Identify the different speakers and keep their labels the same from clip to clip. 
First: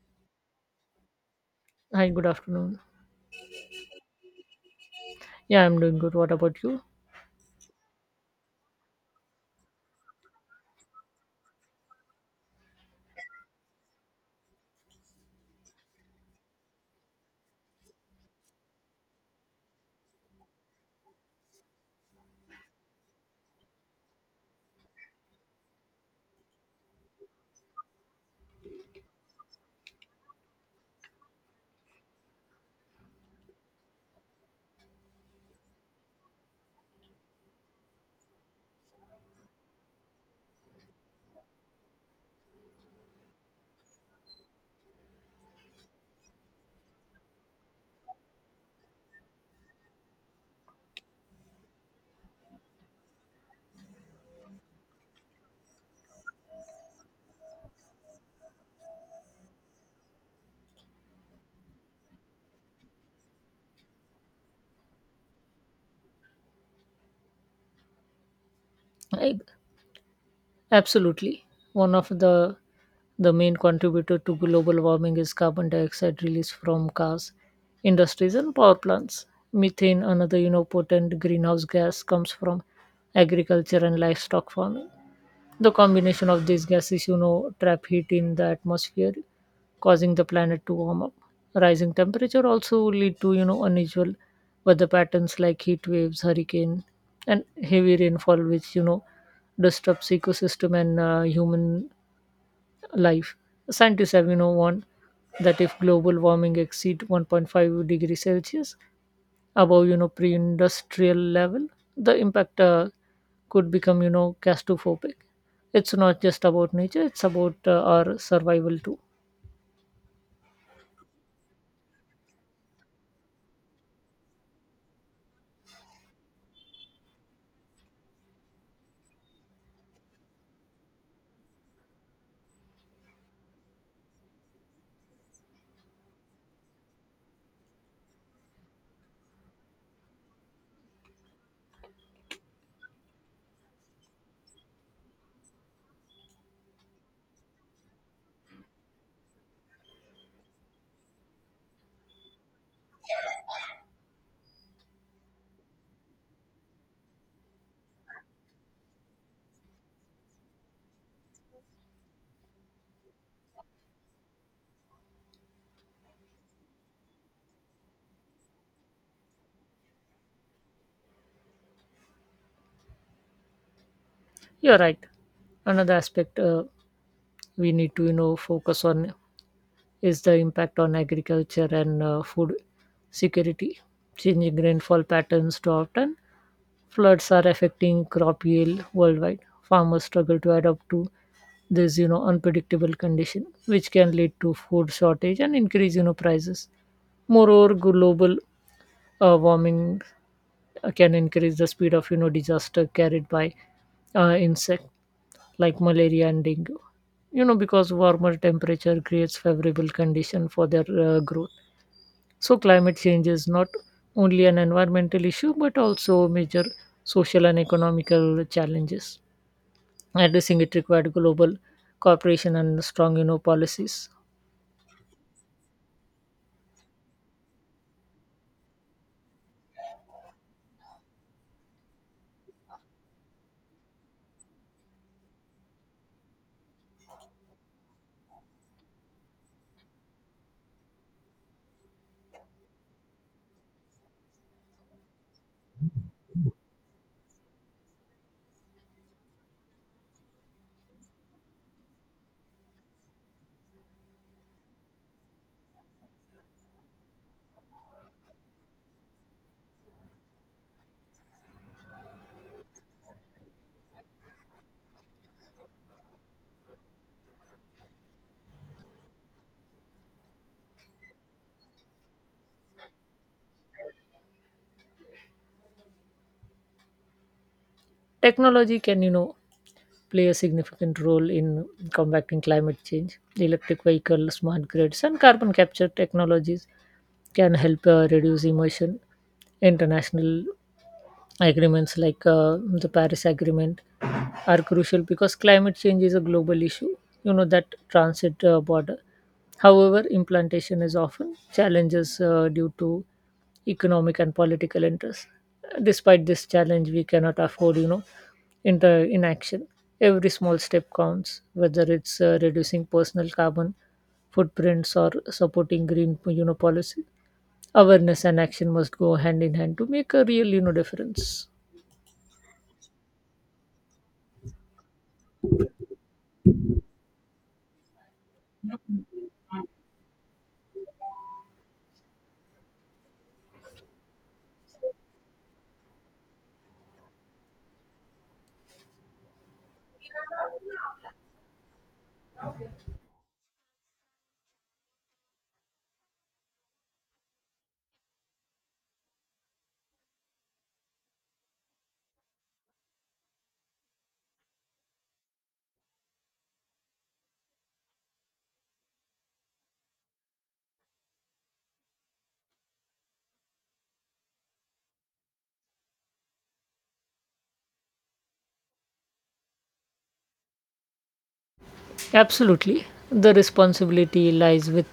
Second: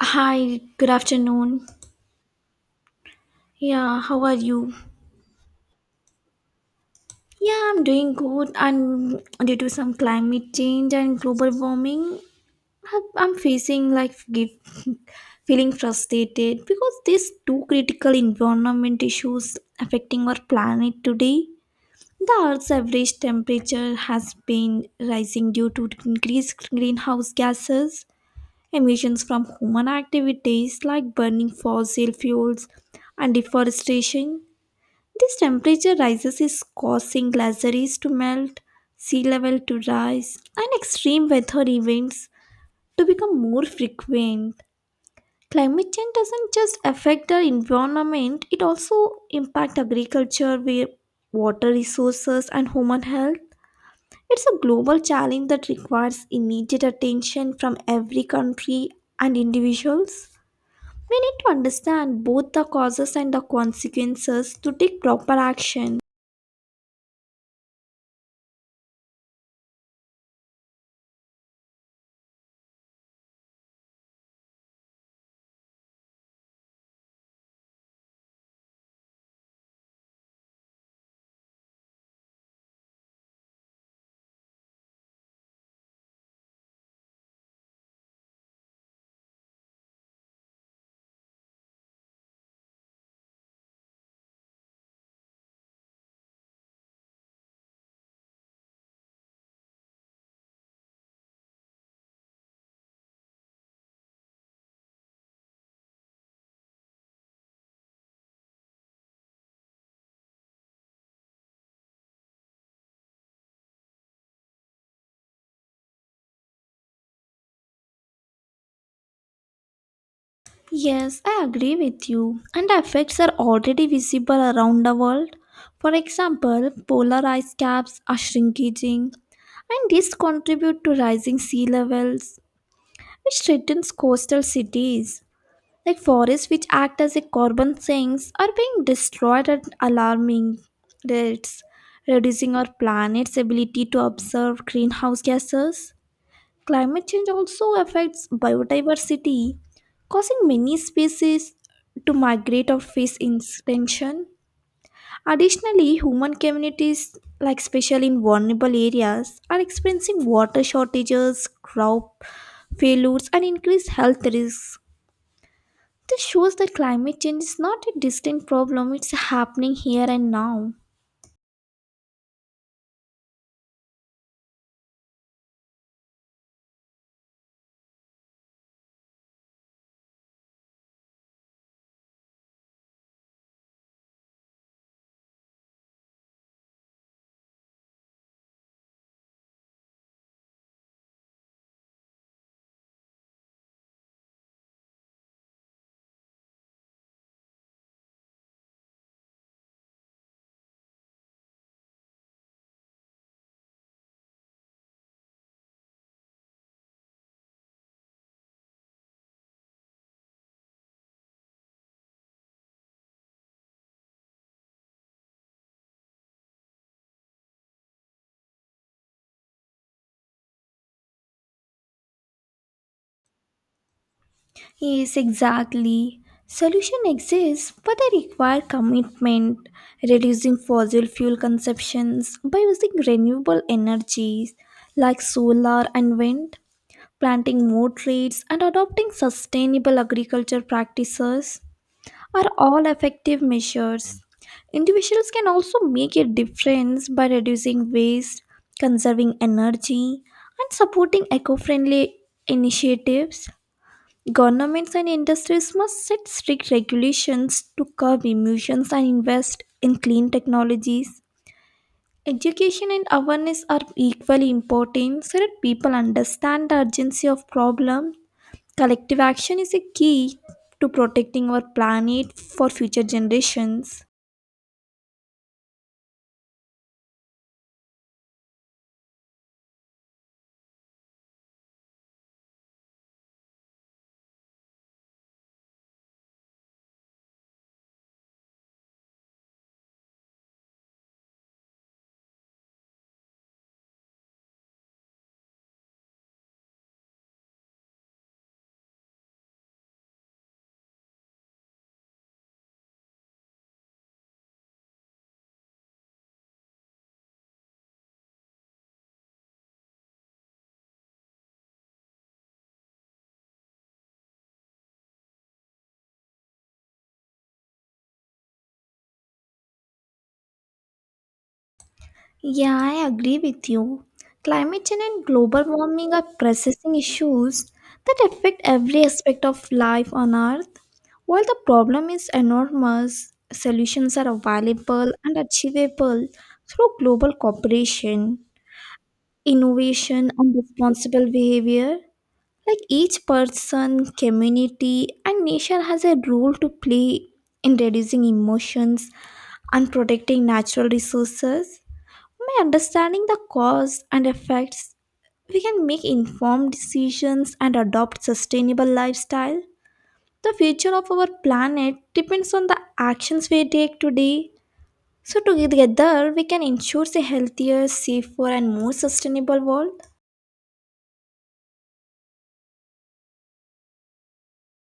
Speaker 1: Hi, good afternoon.
Speaker 2: Hi, good afternoon.
Speaker 1: Yeah, how are you?
Speaker 2: Yeah, I'm doing good. What about you?
Speaker 1: Yeah, I'm doing good. And due to some climate change and global warming, I'm facing feeling frustrated because these two critical environment issues affecting our planet today. The Earth's average temperature has been rising due to increased greenhouse gases, emissions from human activities like burning fossil fuels, and deforestation. This temperature rises is causing glaciers to melt, sea level to rise, and extreme weather events to become more frequent. Climate change doesn't just affect the environment, it also impacts agriculture, water resources, and human health. It's a global challenge that requires immediate attention from every country and individuals. We need to understand both the causes and the consequences to take proper action.
Speaker 2: I, absolutely. One of the main contributor to global warming is carbon dioxide released from cars, industries, and power plants. Methane, another potent greenhouse gas, comes from agriculture and livestock farming. The combination of these gases trap heat in the atmosphere, causing the planet to warm up. Rising temperature also lead to unusual weather patterns like heat waves, hurricane, and heavy rainfall, which disrupts ecosystem and human life. Scientists have warned that if global warming exceed 1.5 degrees Celsius, above pre-industrial level the impact could become claustrophobic. It's not just about nature, it's about our survival too.
Speaker 1: Yes, I agree with you. And the effects are already visible around the world. For example, polar ice caps are shrinking, and this contribute to rising sea levels, which threatens coastal cities. Like forests which act as a carbon sinks are being destroyed at alarming rates, reducing our planet's ability to absorb greenhouse gases. Climate change also affects biodiversity, causing many species to migrate or face extinction. Additionally, human communities, like especially in vulnerable areas, are experiencing water shortages, crop failures, and increased health risks. This shows that climate change is not a distant problem, it's happening here and now.
Speaker 2: You're right. Another aspect we need to focus on is the impact on agriculture and food security. Changing rainfall patterns too often, floods are affecting crop yield worldwide. Farmers struggle to adapt to this, unpredictable condition, which can lead to food shortage and increase, prices. Moreover, global warming can increase the speed of, disaster carried by insect like malaria and dengue. Because warmer temperature creates favorable condition for their growth. So, climate change is not only an environmental issue but also major social and economical challenges. Addressing it required global cooperation and strong, policies.
Speaker 1: Yes, exactly. Solution exists, but they require commitment, reducing fossil fuel consumptions by using renewable energies like solar and wind, planting more trees, and adopting sustainable agriculture practices are all effective measures. Individuals can also make a difference by reducing waste, conserving energy, and supporting eco friendly initiatives. Governments and industries must set strict regulations to curb emissions and invest in clean technologies. Education and awareness are equally important so that people understand the urgency of problem. Collective action is a key to protecting our planet for future generations.
Speaker 2: Technology can, play a significant role in combating climate change. Electric vehicles, smart grids, and carbon capture technologies can help reduce emission. International agreements like the Paris Agreement are crucial because climate change is a global issue, that transit border. However, implantation is often challenges due to economic and political interests. Despite this challenge, we cannot afford, inaction. Every small step counts, whether it's reducing personal carbon footprints or supporting green, policy. Awareness and action must go hand in hand to make a real, difference.
Speaker 1: Yeah, I agree with you. Climate change and global warming are pressing issues that affect every aspect of life on Earth. While the problem is enormous, solutions are available and achievable through global cooperation, innovation, and responsible behavior. Like each person, community, and nation has a role to play in reducing emotions and protecting natural resources. By understanding the cause and effects, we can make informed decisions and adopt sustainable lifestyle. The future of our planet depends on the actions we take today. So together we can ensure a healthier, safer and more sustainable world.
Speaker 2: Absolutely, the responsibility lies with,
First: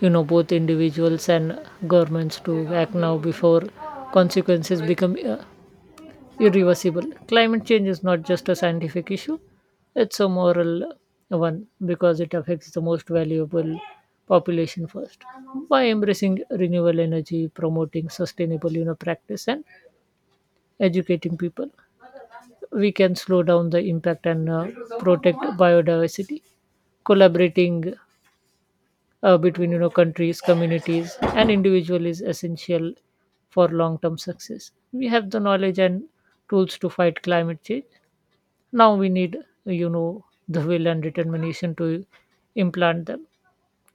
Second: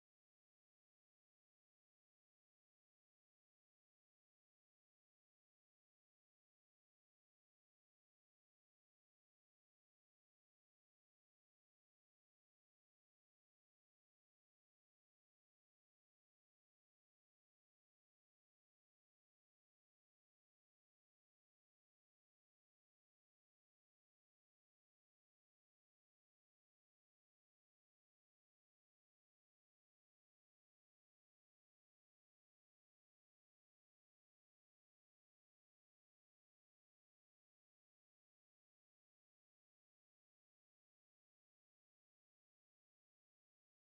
Speaker 2: both individuals and governments to act now before consequences become irreversible. Climate change is not just a scientific issue, it's a moral one because it affects the most valuable population first. By embracing renewable energy, promoting sustainable practice, and educating people, we can slow down the impact and protect biodiversity. Collaborating between countries, communities, and individual is essential for long-term success. We have the knowledge and tools to fight climate change. Now we need you know the will and determination to implant them.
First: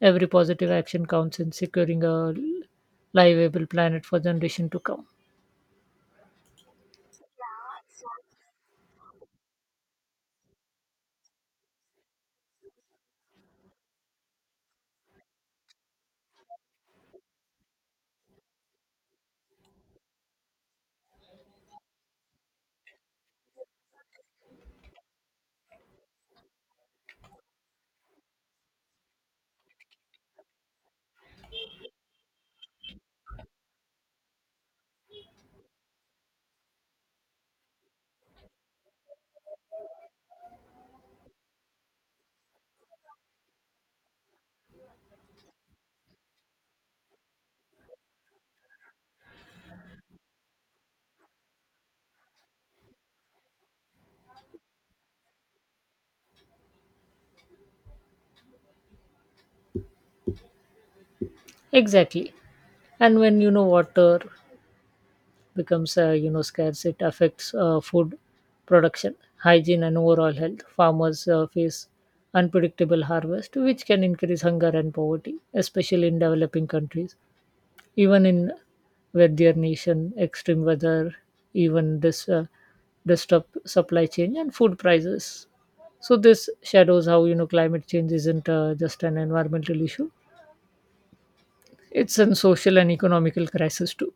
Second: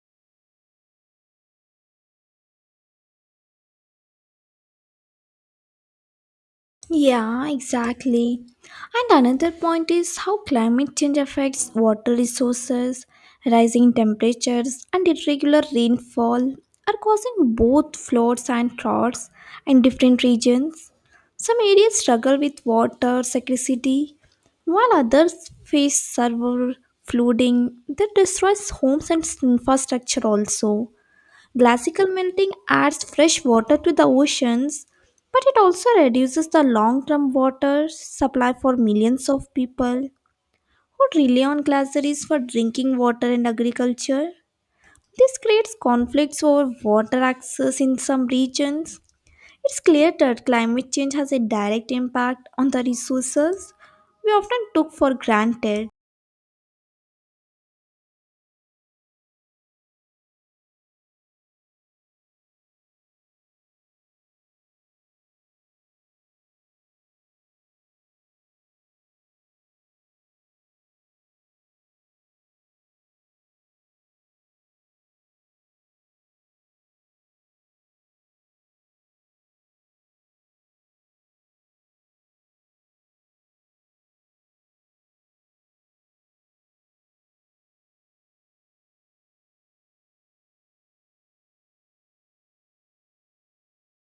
Speaker 2: Every positive action counts in securing a livable planet for generation to come.
Speaker 1: Yeah, exactly. And another point is how climate change affects water resources, rising temperatures, and irregular rainfall are causing both floods and droughts in different regions. Some areas struggle with water scarcity, while others face severe flooding that destroys homes and infrastructure also. Glacial melting adds fresh water to the oceans, but it also reduces the long term water supply for millions of people who rely on glaciers for drinking water and agriculture. This creates conflicts over water access in some regions. It's clear that climate change has a direct impact on the resources we often took for granted.
Speaker 2: Exactly. And when water becomes scarce, it affects food production, hygiene, and overall health. Farmers face unpredictable harvest, which can increase hunger and poverty, especially in developing countries. Even in weather nation, extreme weather, even this disrupt supply chain and food prices. So this shadows how climate change isn't just an environmental issue; it's a social and economical crisis too.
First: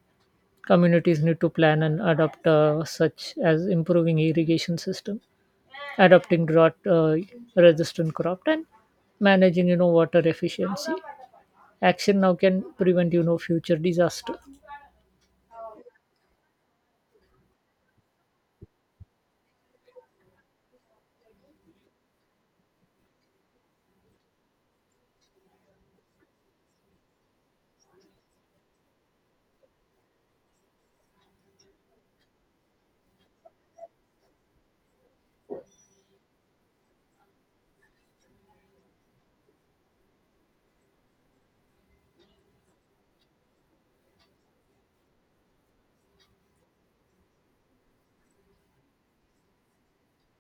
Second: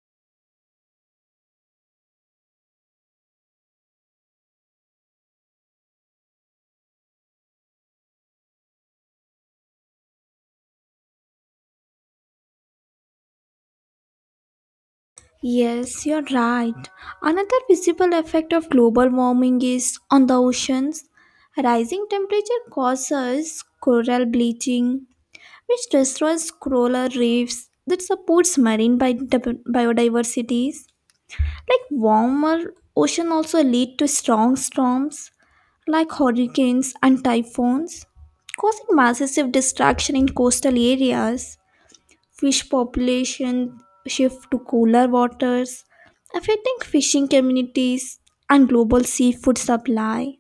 Speaker 2: Communities need to plan and adopt, such as improving irrigation system, adopting drought-resistant crop, and managing water efficiency. Action now can prevent future disaster.
Speaker 1: Yes, you're right. Another visible effect of global warming is on the oceans. Rising temperature causes coral bleaching, which destroys coral reefs that supports marine biodiversities. Like warmer ocean also lead to strong storms like hurricanes and typhoons, causing massive destruction in coastal areas. Fish population shift to cooler waters, affecting fishing communities and global seafood supply.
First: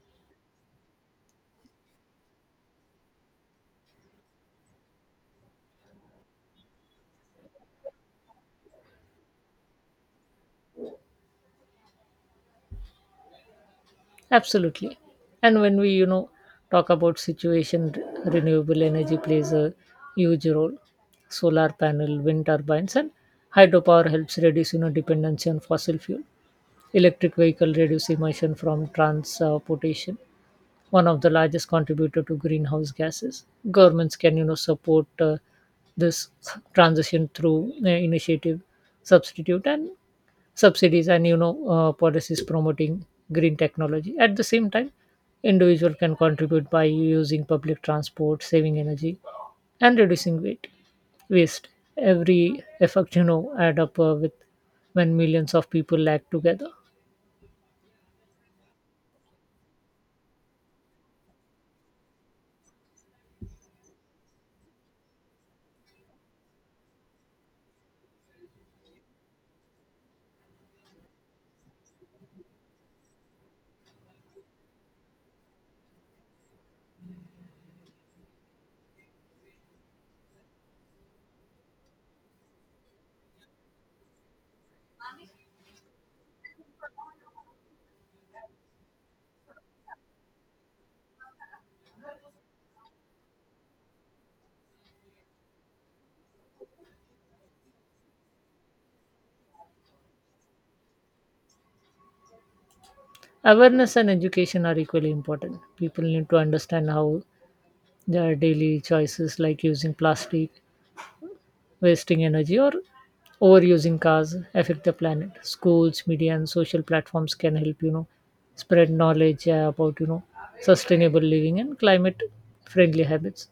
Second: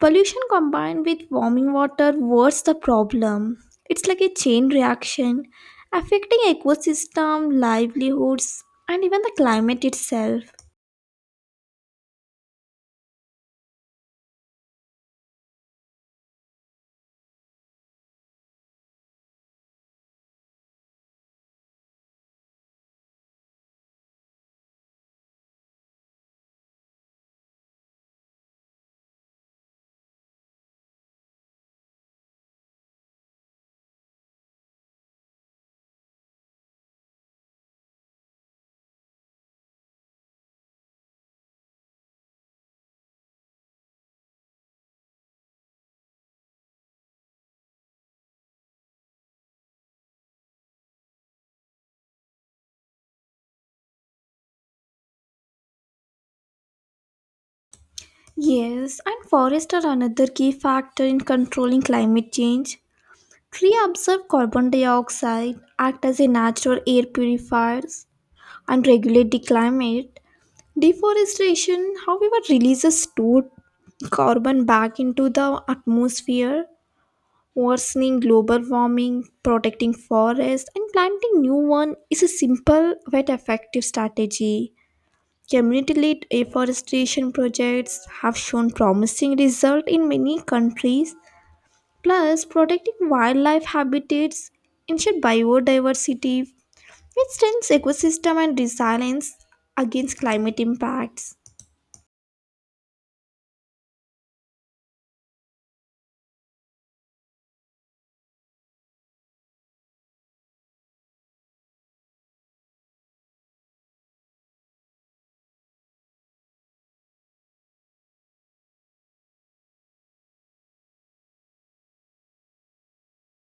Speaker 1: Pollution combined with warming water worsens the problem. It's like a chain reaction, affecting ecosystem, livelihoods, and even the climate itself.
Speaker 2: Absolutely. And when we, talk about situation, renewable energy plays a huge role. Solar panel, wind turbines, and hydropower helps reduce, dependency on fossil fuel. Electric vehicle reduce emission from transportation, one of the largest contributor to greenhouse gases. Governments can, support this transition through initiative, substitute, and subsidies and policies promoting green technology. At the same time, individual can contribute by using public transport, saving energy, and reducing weight waste. Every effect add up with when millions of people act together.
Speaker 1: Yes, and forests are another key factor in controlling climate change. Trees absorb carbon dioxide, act as a natural air purifiers, and regulate the climate. Deforestation, however, releases stored carbon back into the atmosphere, worsening global warming. Protecting forests, and planting new one is a simple yet effective strategy. Community-led afforestation projects have shown promising results in many countries. Plus, protecting wildlife habitats ensure biodiversity. It strengthens ecosystem and resilience against climate impacts.
Speaker 2: Awareness and education are equally important. People need to understand how their daily choices like using plastic, wasting energy, or overusing cars affect the planet. Schools, media, and social platforms can help spread knowledge about sustainable living and climate friendly habits.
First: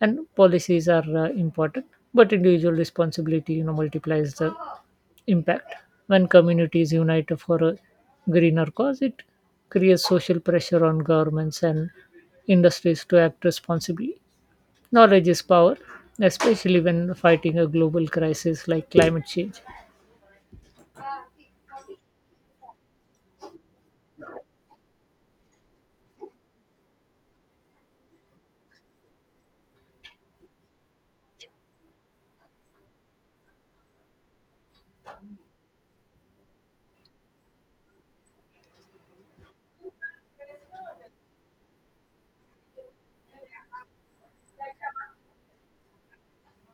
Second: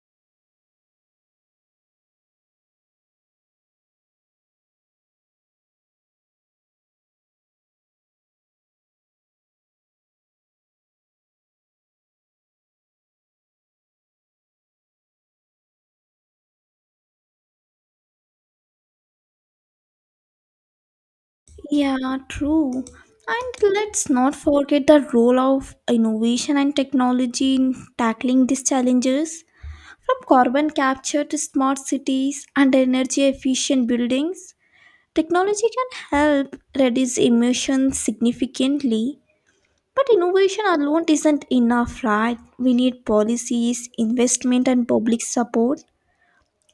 Speaker 2: And policies are important, but individual responsibility multiplies the impact. When communities unite for a greener cause, it creates social pressure on governments and industries to act responsibly. Knowledge is power, especially when fighting a global crisis like climate change.
Speaker 1: Yeah, true. And let's not forget the role of innovation and technology in tackling these challenges. From carbon capture to smart cities and energy efficient buildings, technology can help reduce emissions significantly. But innovation alone isn't enough, right? We need policies, investment, and public support.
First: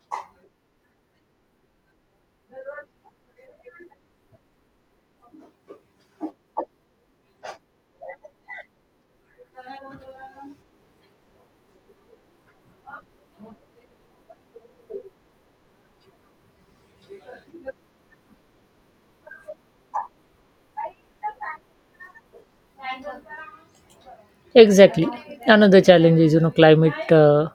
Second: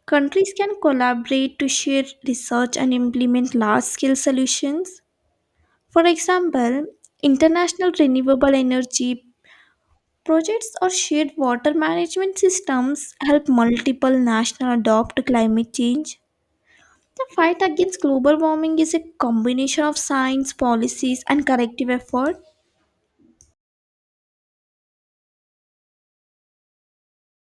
Speaker 1: Countries can collaborate to share research and implement large scale solutions. For example, international renewable energy projects or shared water management systems help multiple nations adopt climate change. The fight against global warming is a combination of science, policies, and collective effort.
Speaker 2: Exactly. Another challenge is, climate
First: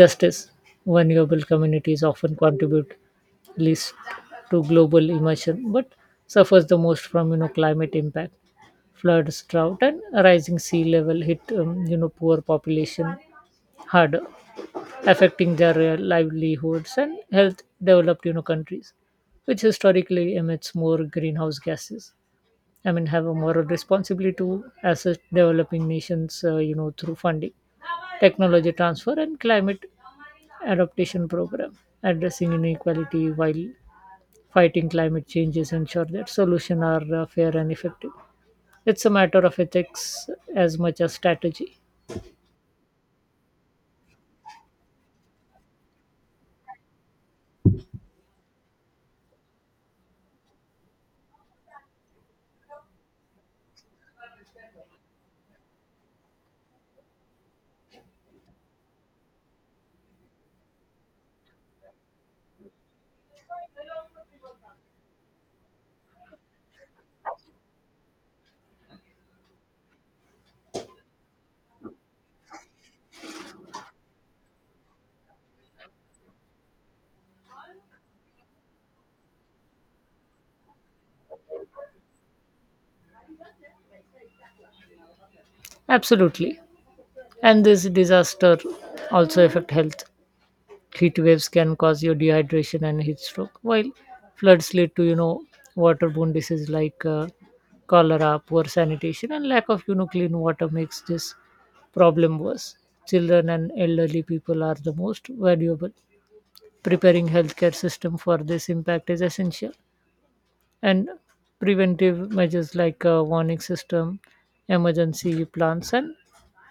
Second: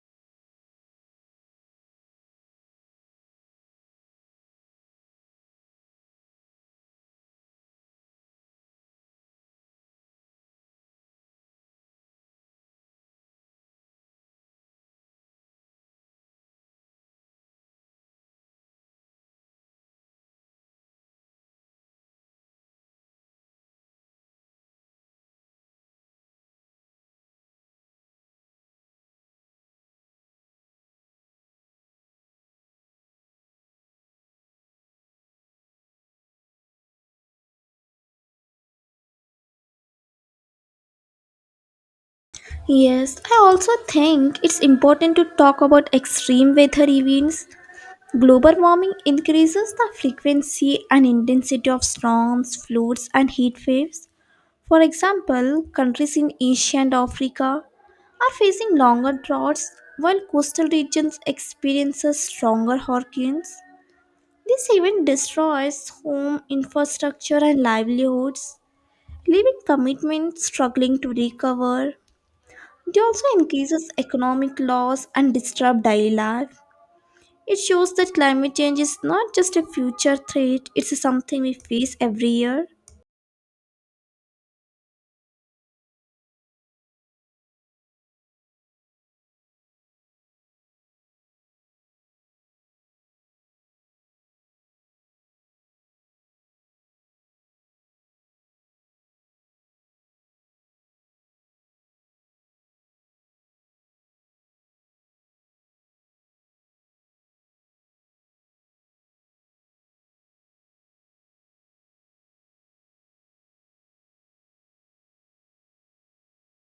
Speaker 2: justice. Vulnerable communities often contribute least to global emission, but suffers the most from, climate impact. Floods, drought, and rising sea level hit, poor population harder, affecting their livelihoods and health. Developed, countries, which historically emits more greenhouse gases. I mean, have a moral responsibility to assist developing nations, through funding, technology transfer, and climate adaptation program, addressing inequality while fighting climate changes, ensure that solutions are fair and effective. It's a matter of ethics as much as strategy.
Speaker 1: Yes, I also think it's important to talk about extreme weather events. Global warming increases the frequency and intensity of storms, floods, and heat waves. For example, countries in Asia and Africa are facing longer droughts while coastal regions experience stronger hurricanes. This even destroys home infrastructure and livelihoods, leaving commitments struggling to recover. It also increases economic loss and disrupts daily life. It shows that climate change is not just a future threat, it's something we face every year.
Speaker 2: Absolutely, and this disaster also affect health. Heat waves can cause you dehydration and heat stroke, while floods lead to waterborne diseases like cholera. Poor sanitation and lack of clean water makes this problem worse. Children and elderly people are the most valuable. Preparing healthcare system for this impact is essential, and preventive measures like warning system, emergency plans, and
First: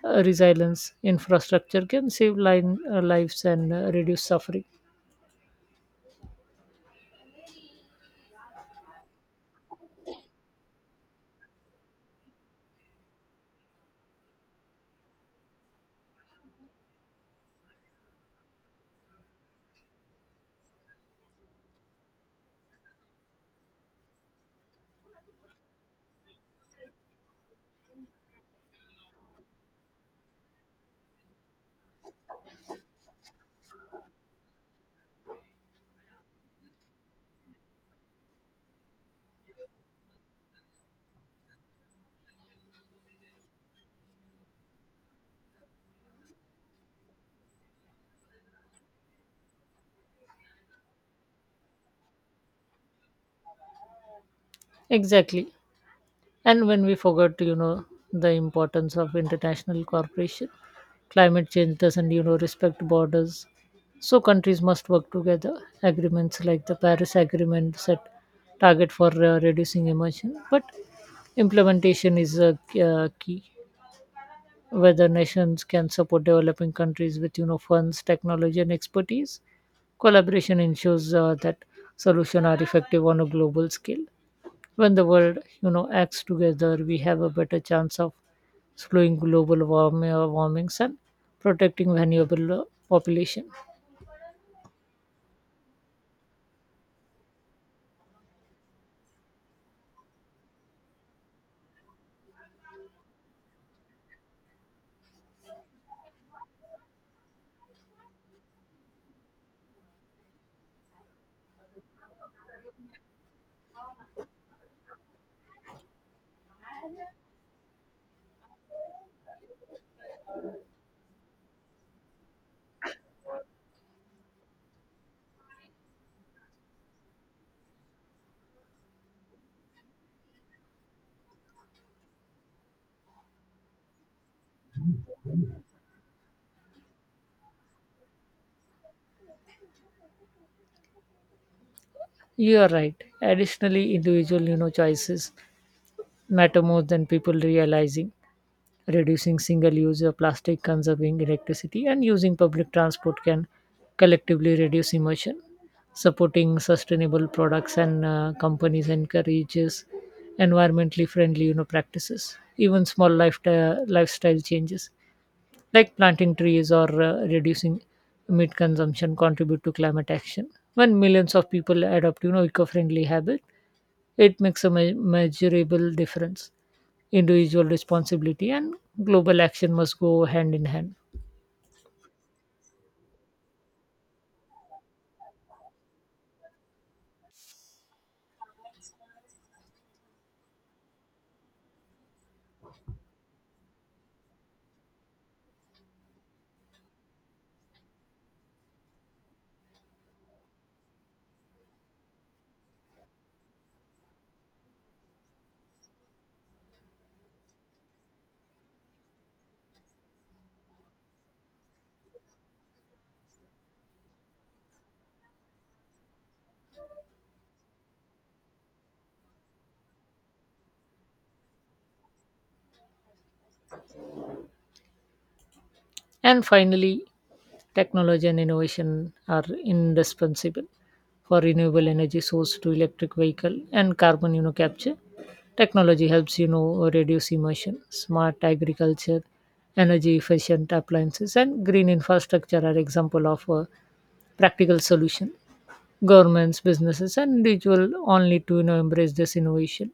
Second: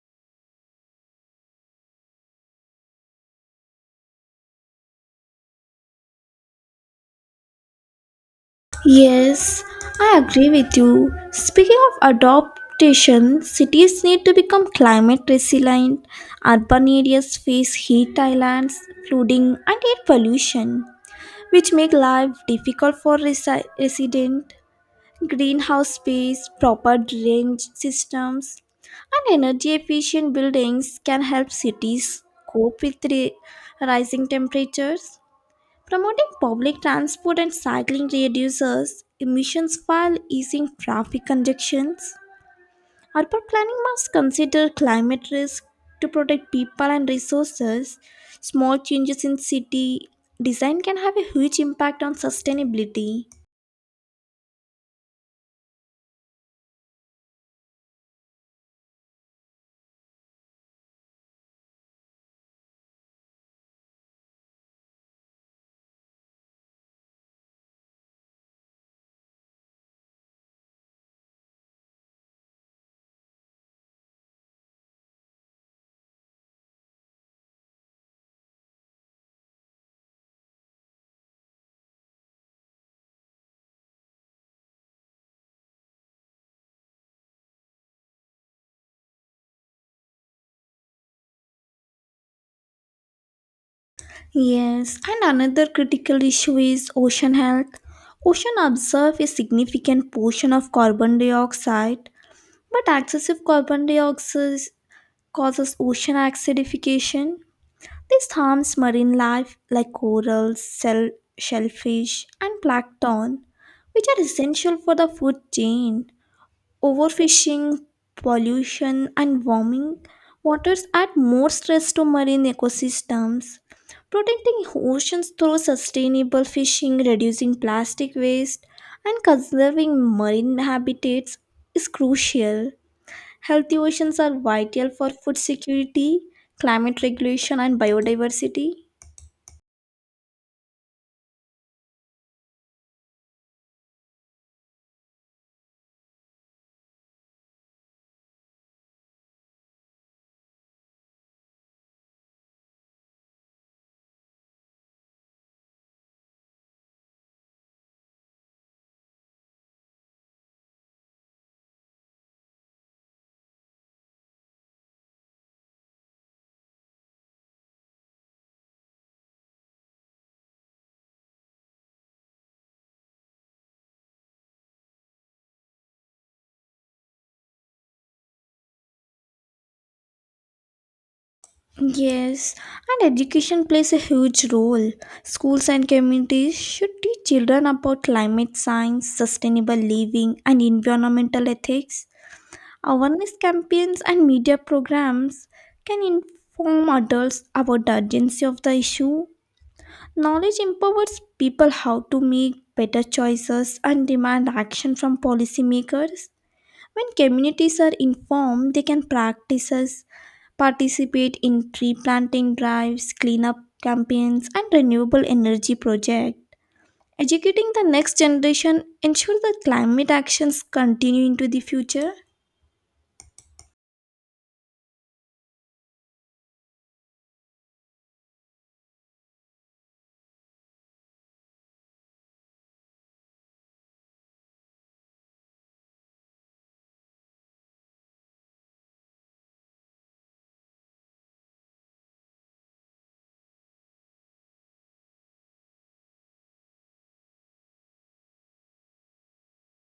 Speaker 2: resilience infrastructure can save lives and reduce suffering.
Speaker 1: Yes, I agree with you. Speaking of adaptation, cities need to become climate resilient. Urban areas face heat islands, flooding, and air pollution, which make life difficult for residents. Greenhouse space, proper drainage systems, and energy efficient buildings can help cities cope with rising temperatures. Promoting public transport and cycling reduces emissions while easing traffic congestions. Urban planning must consider climate risk to protect people and resources. Small changes in city design can have a huge impact on sustainability.
Speaker 2: Exactly. And when we forgot, the importance of international cooperation, climate change doesn't, respect borders. So countries must work together. Agreements like the Paris Agreement set target for reducing emission, but implementation is a key. Whether nations can support developing countries with, funds, technology, and expertise, collaboration ensures that solutions are effective on a global scale. When the world acts together, we have a better chance of slowing global warmings and protecting vulnerable population.
Speaker 1: Yes, and another critical issue is ocean health. Ocean absorb a significant portion of carbon dioxide, but excessive carbon dioxide causes ocean acidification. This harms marine life like corals, shellfish, and plankton, which are essential for the food chain. Overfishing, pollution, and warming waters add more stress to marine ecosystems. Protecting oceans through sustainable fishing, reducing plastic waste, and conserving marine habitats is crucial. Healthy oceans are vital for food security, climate regulation, and biodiversity.
Speaker 2: You are right. Additionally, individual choices matter more than people realizing. Reducing single use plastic, conserving electricity, and using public transport can collectively reduce emission. Supporting sustainable products and companies encourages environmentally friendly practices. Even small lifestyle changes like planting trees or reducing meat consumption contribute to climate action. When millions of people adopt eco friendly habits, it makes a measurable difference. Individual responsibility and global action must go hand in hand.
Speaker 1: Yes, and education plays a huge role. Schools and communities should teach children about climate science, sustainable living, and environmental ethics. Awareness campaigns and media programs can inform adults about the urgency of the issue. Knowledge empowers people how to make better choices and demand action from policymakers. When communities are informed, they can participate in tree planting drives, cleanup campaigns, and renewable energy projects. Educating the next generation ensure that climate actions continue into the future.
Speaker 2: And finally, technology and innovation are indispensable. For renewable energy source to electric vehicle and carbon capture technology helps reduce emission. Smart agriculture, energy efficient appliances, and green infrastructure are example of a practical solution. Governments, businesses, and individuals all need to embrace this innovation.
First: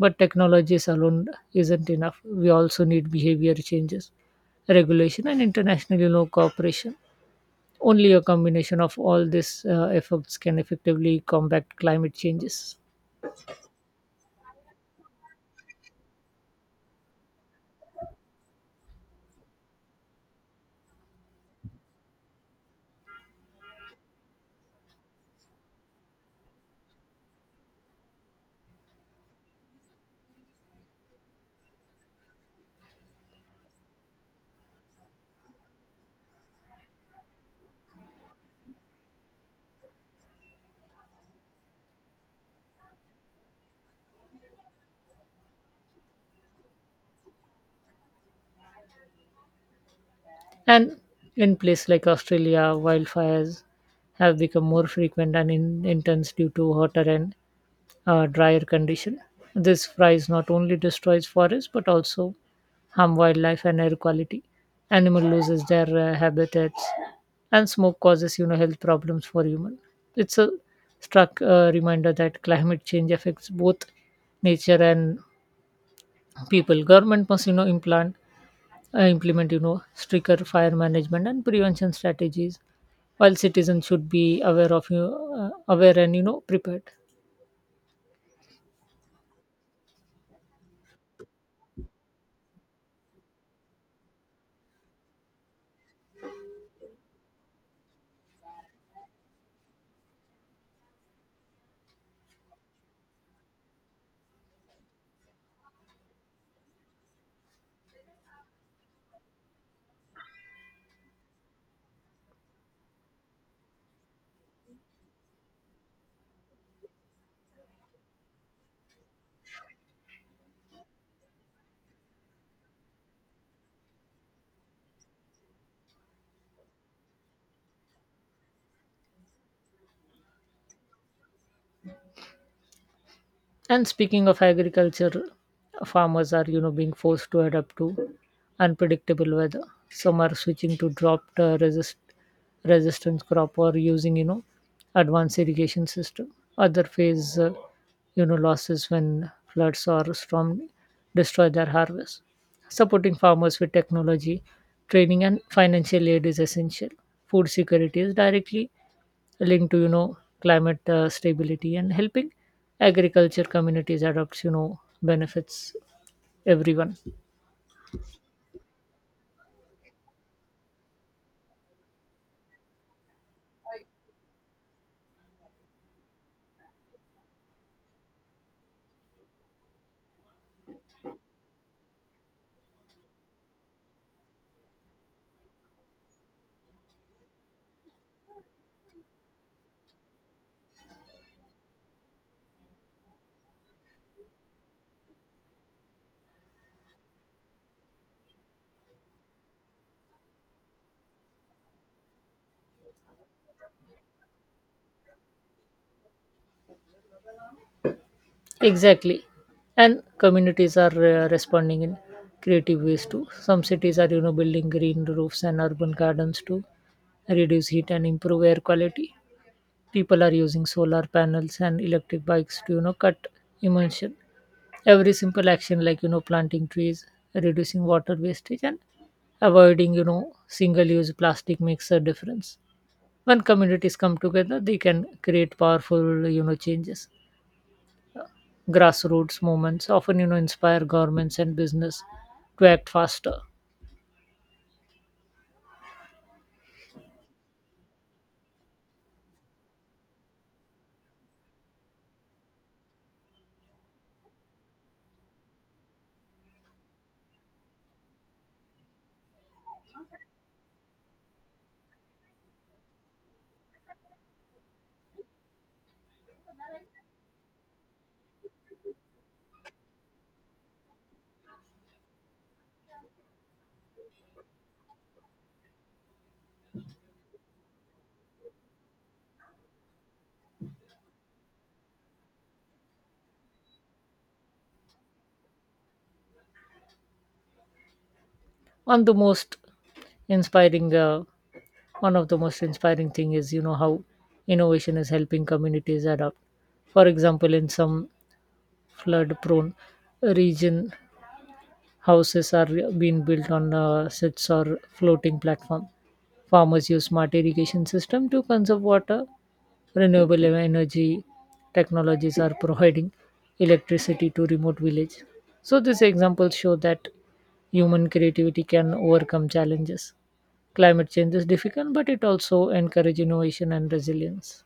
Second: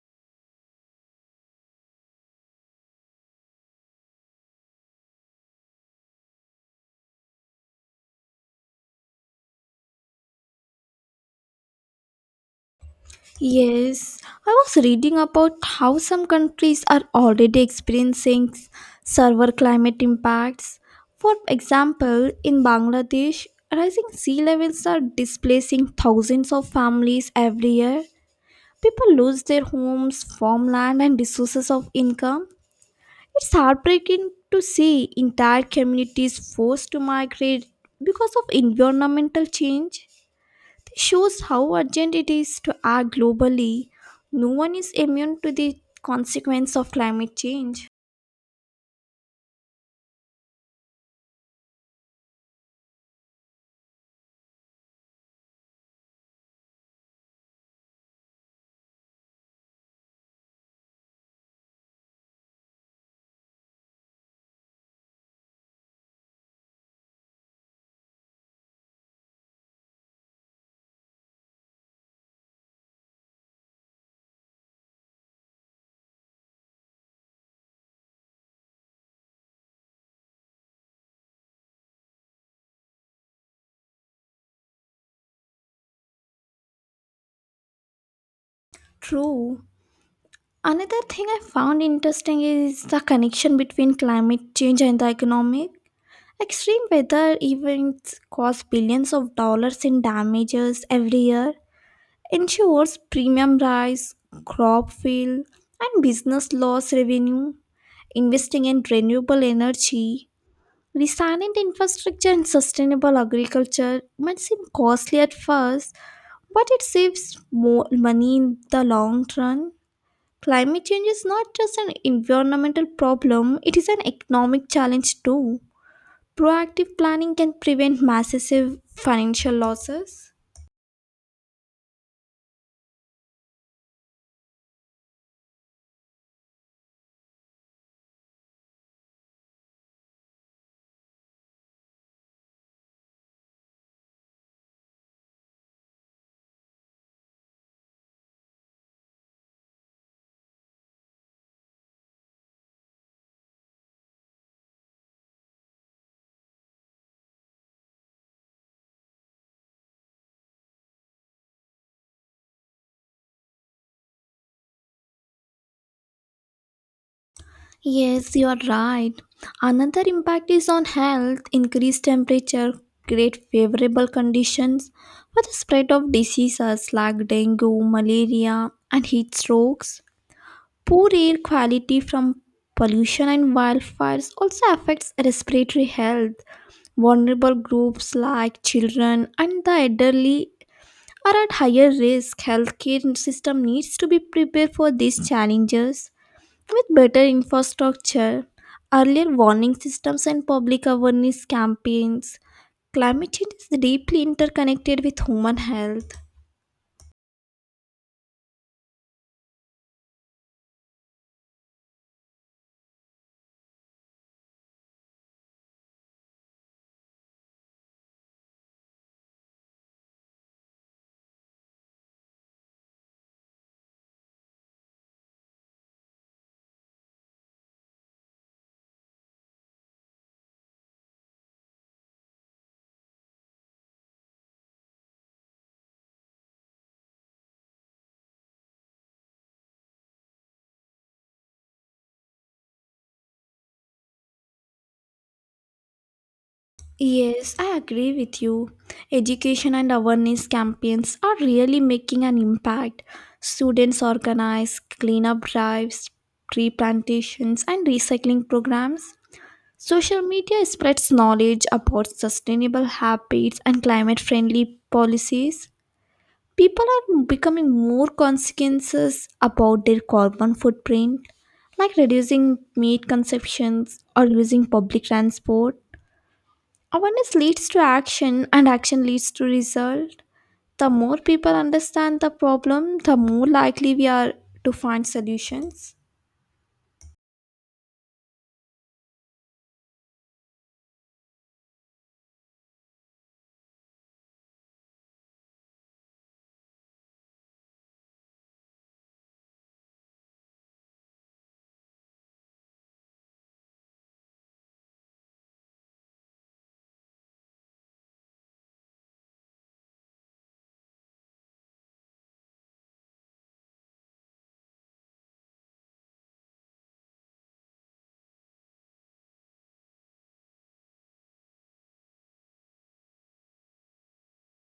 Speaker 2: But technologies alone isn't enough. We also need behavior changes, regulation, and international cooperation. Only a combination of all these efforts can effectively combat climate changes.
Speaker 1: Yes, I was reading about how some countries are already experiencing severe climate impacts. For example, in Bangladesh, rising sea levels are displacing thousands of families every year. People lose their homes, farmland, and resources of income. It's heartbreaking to see entire communities forced to migrate because of environmental change. It shows how urgent it is to act globally. No one is immune to the consequence of climate change.
Speaker 2: And in places like Australia, wildfires have become more frequent and intense due to hotter and drier condition. This fries not only destroys forests but also harm wildlife and air quality. Animal loses their habitats, and smoke causes health problems for human. It's a struck reminder that climate change affects both nature and people. Government must implant implement stricter fire management and prevention strategies, while citizens should be aware and prepared.
Speaker 1: True. Another thing I found interesting is the connection between climate change and the economic. Extreme weather events cause billions of dollars in damages every year, ensures premium rice, crop field, and business loss revenue, investing in renewable energy, resilient infrastructure, and sustainable agriculture might seem costly at first, but it saves more money in the long run. Climate change is not just an environmental problem, it is an economic challenge too. Proactive planning can prevent massive financial losses.
Speaker 2: And speaking of agriculture, farmers are being forced to adapt to unpredictable weather. Some are switching to drought resistant crop or using advanced irrigation system. Other face losses when floods or storm destroy their harvest. Supporting farmers with technology, training, and financial aid is essential. Food security is directly linked to climate stability, and helping agriculture communities adopt benefits everyone.
Speaker 1: Yes, you are right. Another impact is on health. Increased temperature create favorable conditions for the spread of diseases like dengue, malaria, and heat strokes. Poor air quality from pollution and wildfires also affects respiratory health. Vulnerable groups like children and the elderly are at higher risk. Healthcare system needs to be prepared for these challenges. With better infrastructure, earlier warning systems, and public awareness campaigns, climate change is deeply interconnected with human health.
Speaker 2: Exactly. And communities are responding in creative ways too. Some cities are building green roofs and urban gardens to reduce heat and improve air quality. People are using solar panels and electric bikes to cut emission. Every simple action like planting trees, reducing water wastage, and avoiding single use plastic makes a difference. When communities come together, they can create powerful changes. Grassroots movements often inspire governments and business to act faster.
Speaker 1: Yes, I agree with you. Education and awareness campaigns are really making an impact. Students organize cleanup drives, tree plantations, and recycling programs. Social media spreads knowledge about sustainable habits and climate friendly policies. People are becoming more conscientious about their carbon footprint, like reducing meat consumptions or using public transport. Awareness leads to action and action leads to result. The more people understand the problem, the more likely we are to find solutions.
Speaker 2: one the most inspiring uh, One of the most inspiring thing is how innovation is helping communities adapt. For example, in some flood prone region, houses are being built on sets or floating platform. Farmers use smart irrigation system to conserve water. Renewable energy technologies are providing electricity to remote village. So these examples show that human creativity can overcome challenges. Climate change is difficult, but it also encourages innovation and resilience.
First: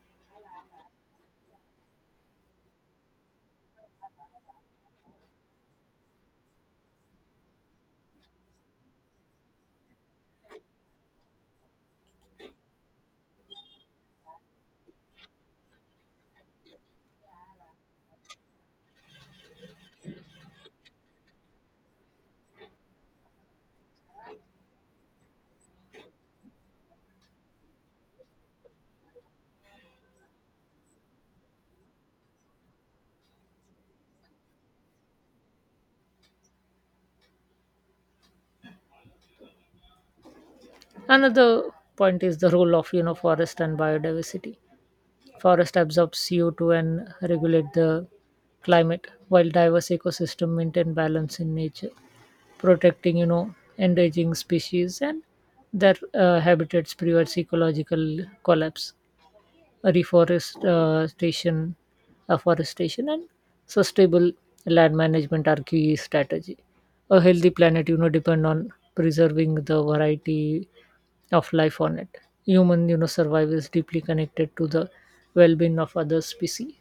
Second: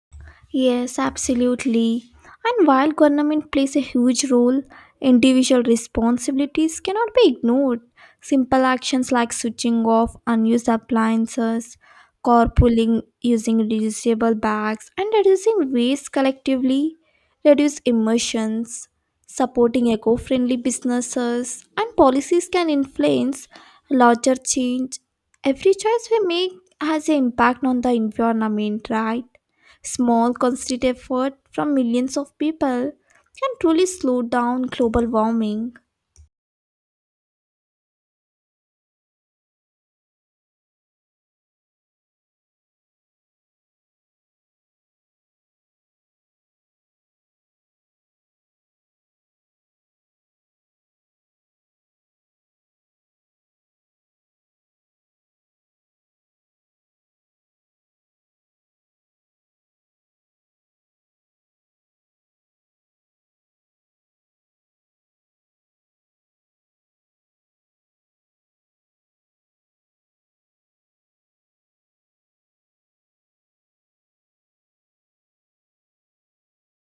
Speaker 1: Yes, absolutely. And while government plays a huge role, individual responsibilities cannot be ignored. Simple actions like switching off unused appliances, carpooling using reusable bags, and reducing waste collectively reduce emissions. Supporting eco friendly businesses and policies can influence larger change. Every choice we make has an impact on the environment, right? Small, concerted effort from millions of people can truly slow down global warming.
Speaker 2: Another point is the role of forest and biodiversity. Forest absorbs CO2 and regulate the climate, while diverse ecosystems maintain balance in nature, protecting, endangered species and their habitats prevents ecological collapse. Reforestation, afforestation, and sustainable land management are key strategy. A healthy planet, depend on preserving the variety of life on it. Human, survival is deeply connected to the well-being of other species.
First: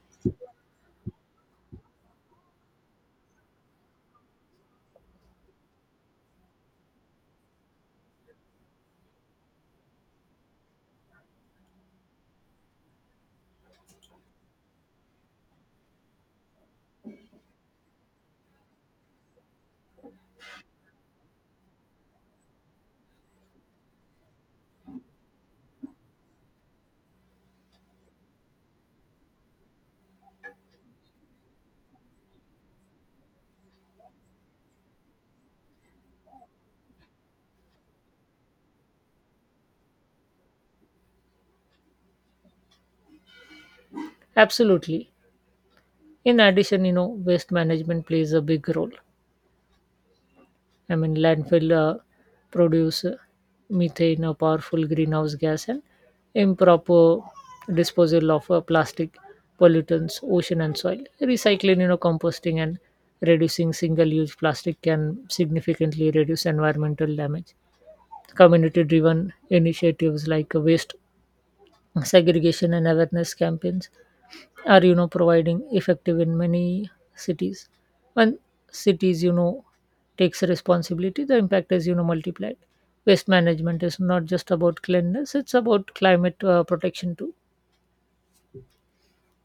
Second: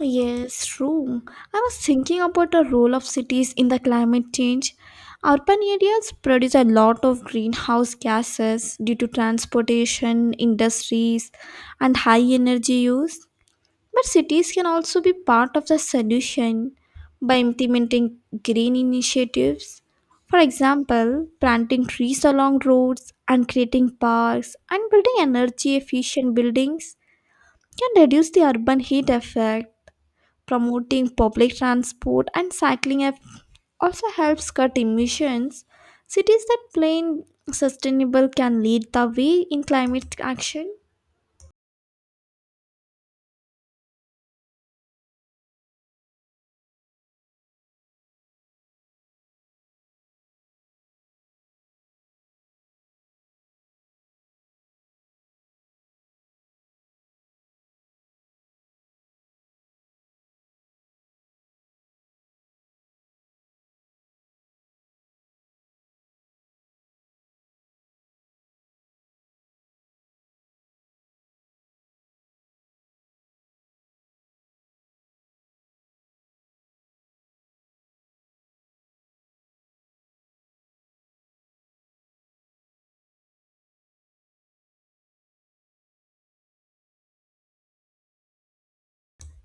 Speaker 1: Yes, true. I was thinking about the role of cities in the climate change. Urban areas produce a lot of greenhouse gases due to transportation, industries, and high energy use. But cities can also be part of the solution by implementing green initiatives. For example, planting trees along roads and creating parks and building energy efficient buildings can reduce the urban heat effect. Promoting public transport and cycling also helps cut emissions. Cities that plan sustainable can lead the way in climate action.
Speaker 2: Absolutely. In addition, waste management plays a big role. I mean, landfill produce methane, a powerful greenhouse gas, and improper disposal of plastic pollutants, ocean and soil. Recycling, composting, and reducing single-use plastic can significantly reduce environmental damage. Community-driven initiatives like waste segregation and awareness campaigns are providing effective in many cities. When cities takes responsibility, the impact is multiplied. Waste management is not just about cleanliness, it's about climate protection too.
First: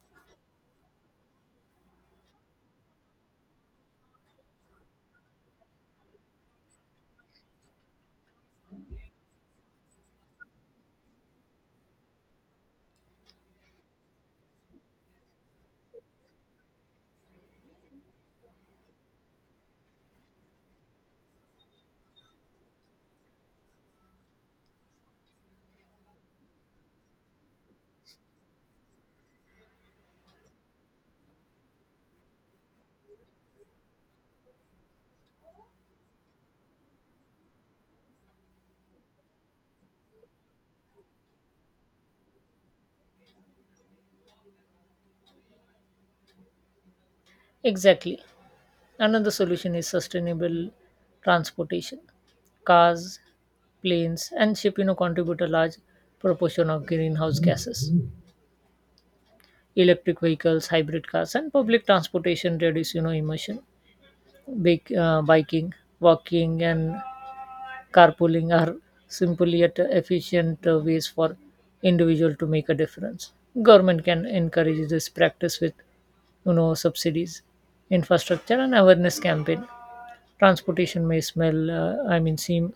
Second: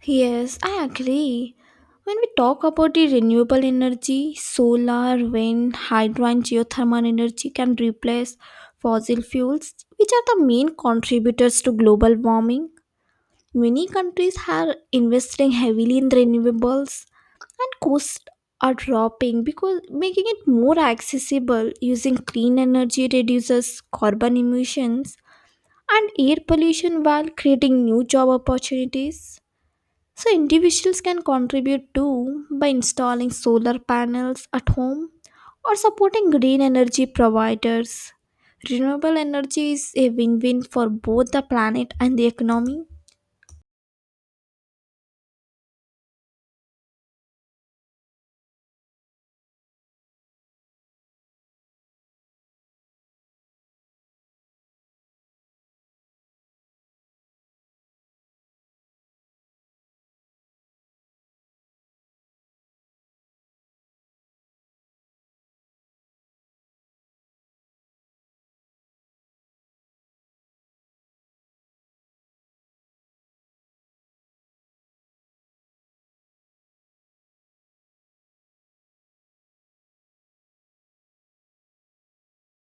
Speaker 1: Yes, I agree. When we talk about the renewable energy, solar, wind, hydro, and geothermal energy can replace fossil fuels, which are the main contributors to global warming. Many countries are investing heavily in renewables, and costs are dropping because making it more accessible using clean energy reduces carbon emissions and air pollution while creating new job opportunities. So, individuals can contribute too by installing solar panels at home or supporting green energy providers. Renewable energy is a win win for both the planet and the economy.
Speaker 2: Exactly. Another solution is sustainable transportation. Cars, planes, and ship contribute a large proportion of greenhouse gases. Electric vehicles, hybrid cars, and public transportation reduce emission. Biking, walking, and carpooling are simply yet efficient ways for individual to make a difference. Government can encourage this practice with, subsidies, infrastructure, and awareness campaign. Transportation may seem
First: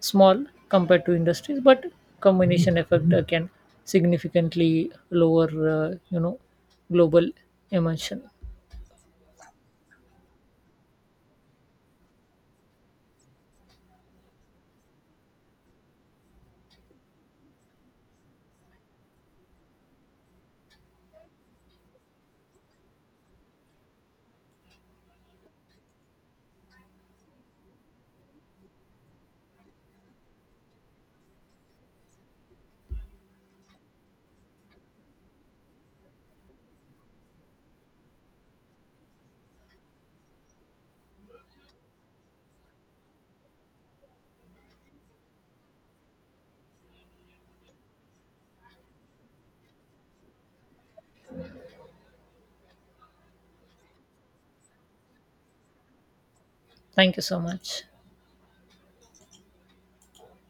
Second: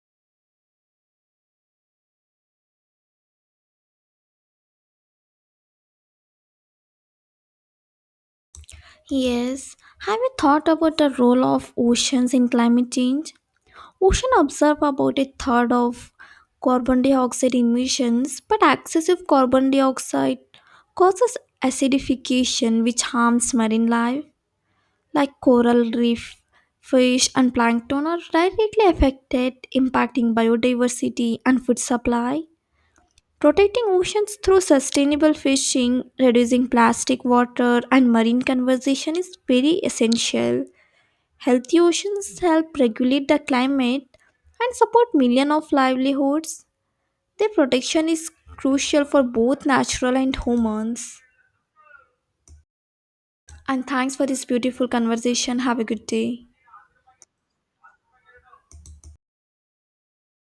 Speaker 2: small compared to industries, but combination effect can significantly lower, global emission.
Speaker 1: Yes, have you thought about the role of oceans in climate change? Oceans absorb about a third of carbon dioxide emissions, but excessive carbon dioxide causes acidification, which harms marine life. Like coral reef, fish, and plankton are directly affected, impacting biodiversity and food supply. Protecting oceans through sustainable fishing, reducing plastic water, and marine conservation is very essential. Healthy oceans help regulate the climate and support millions of livelihoods. Their protection is crucial for both natural and humans. And thanks for this beautiful conversation. Have a good day.
Speaker 2: Thank you so much.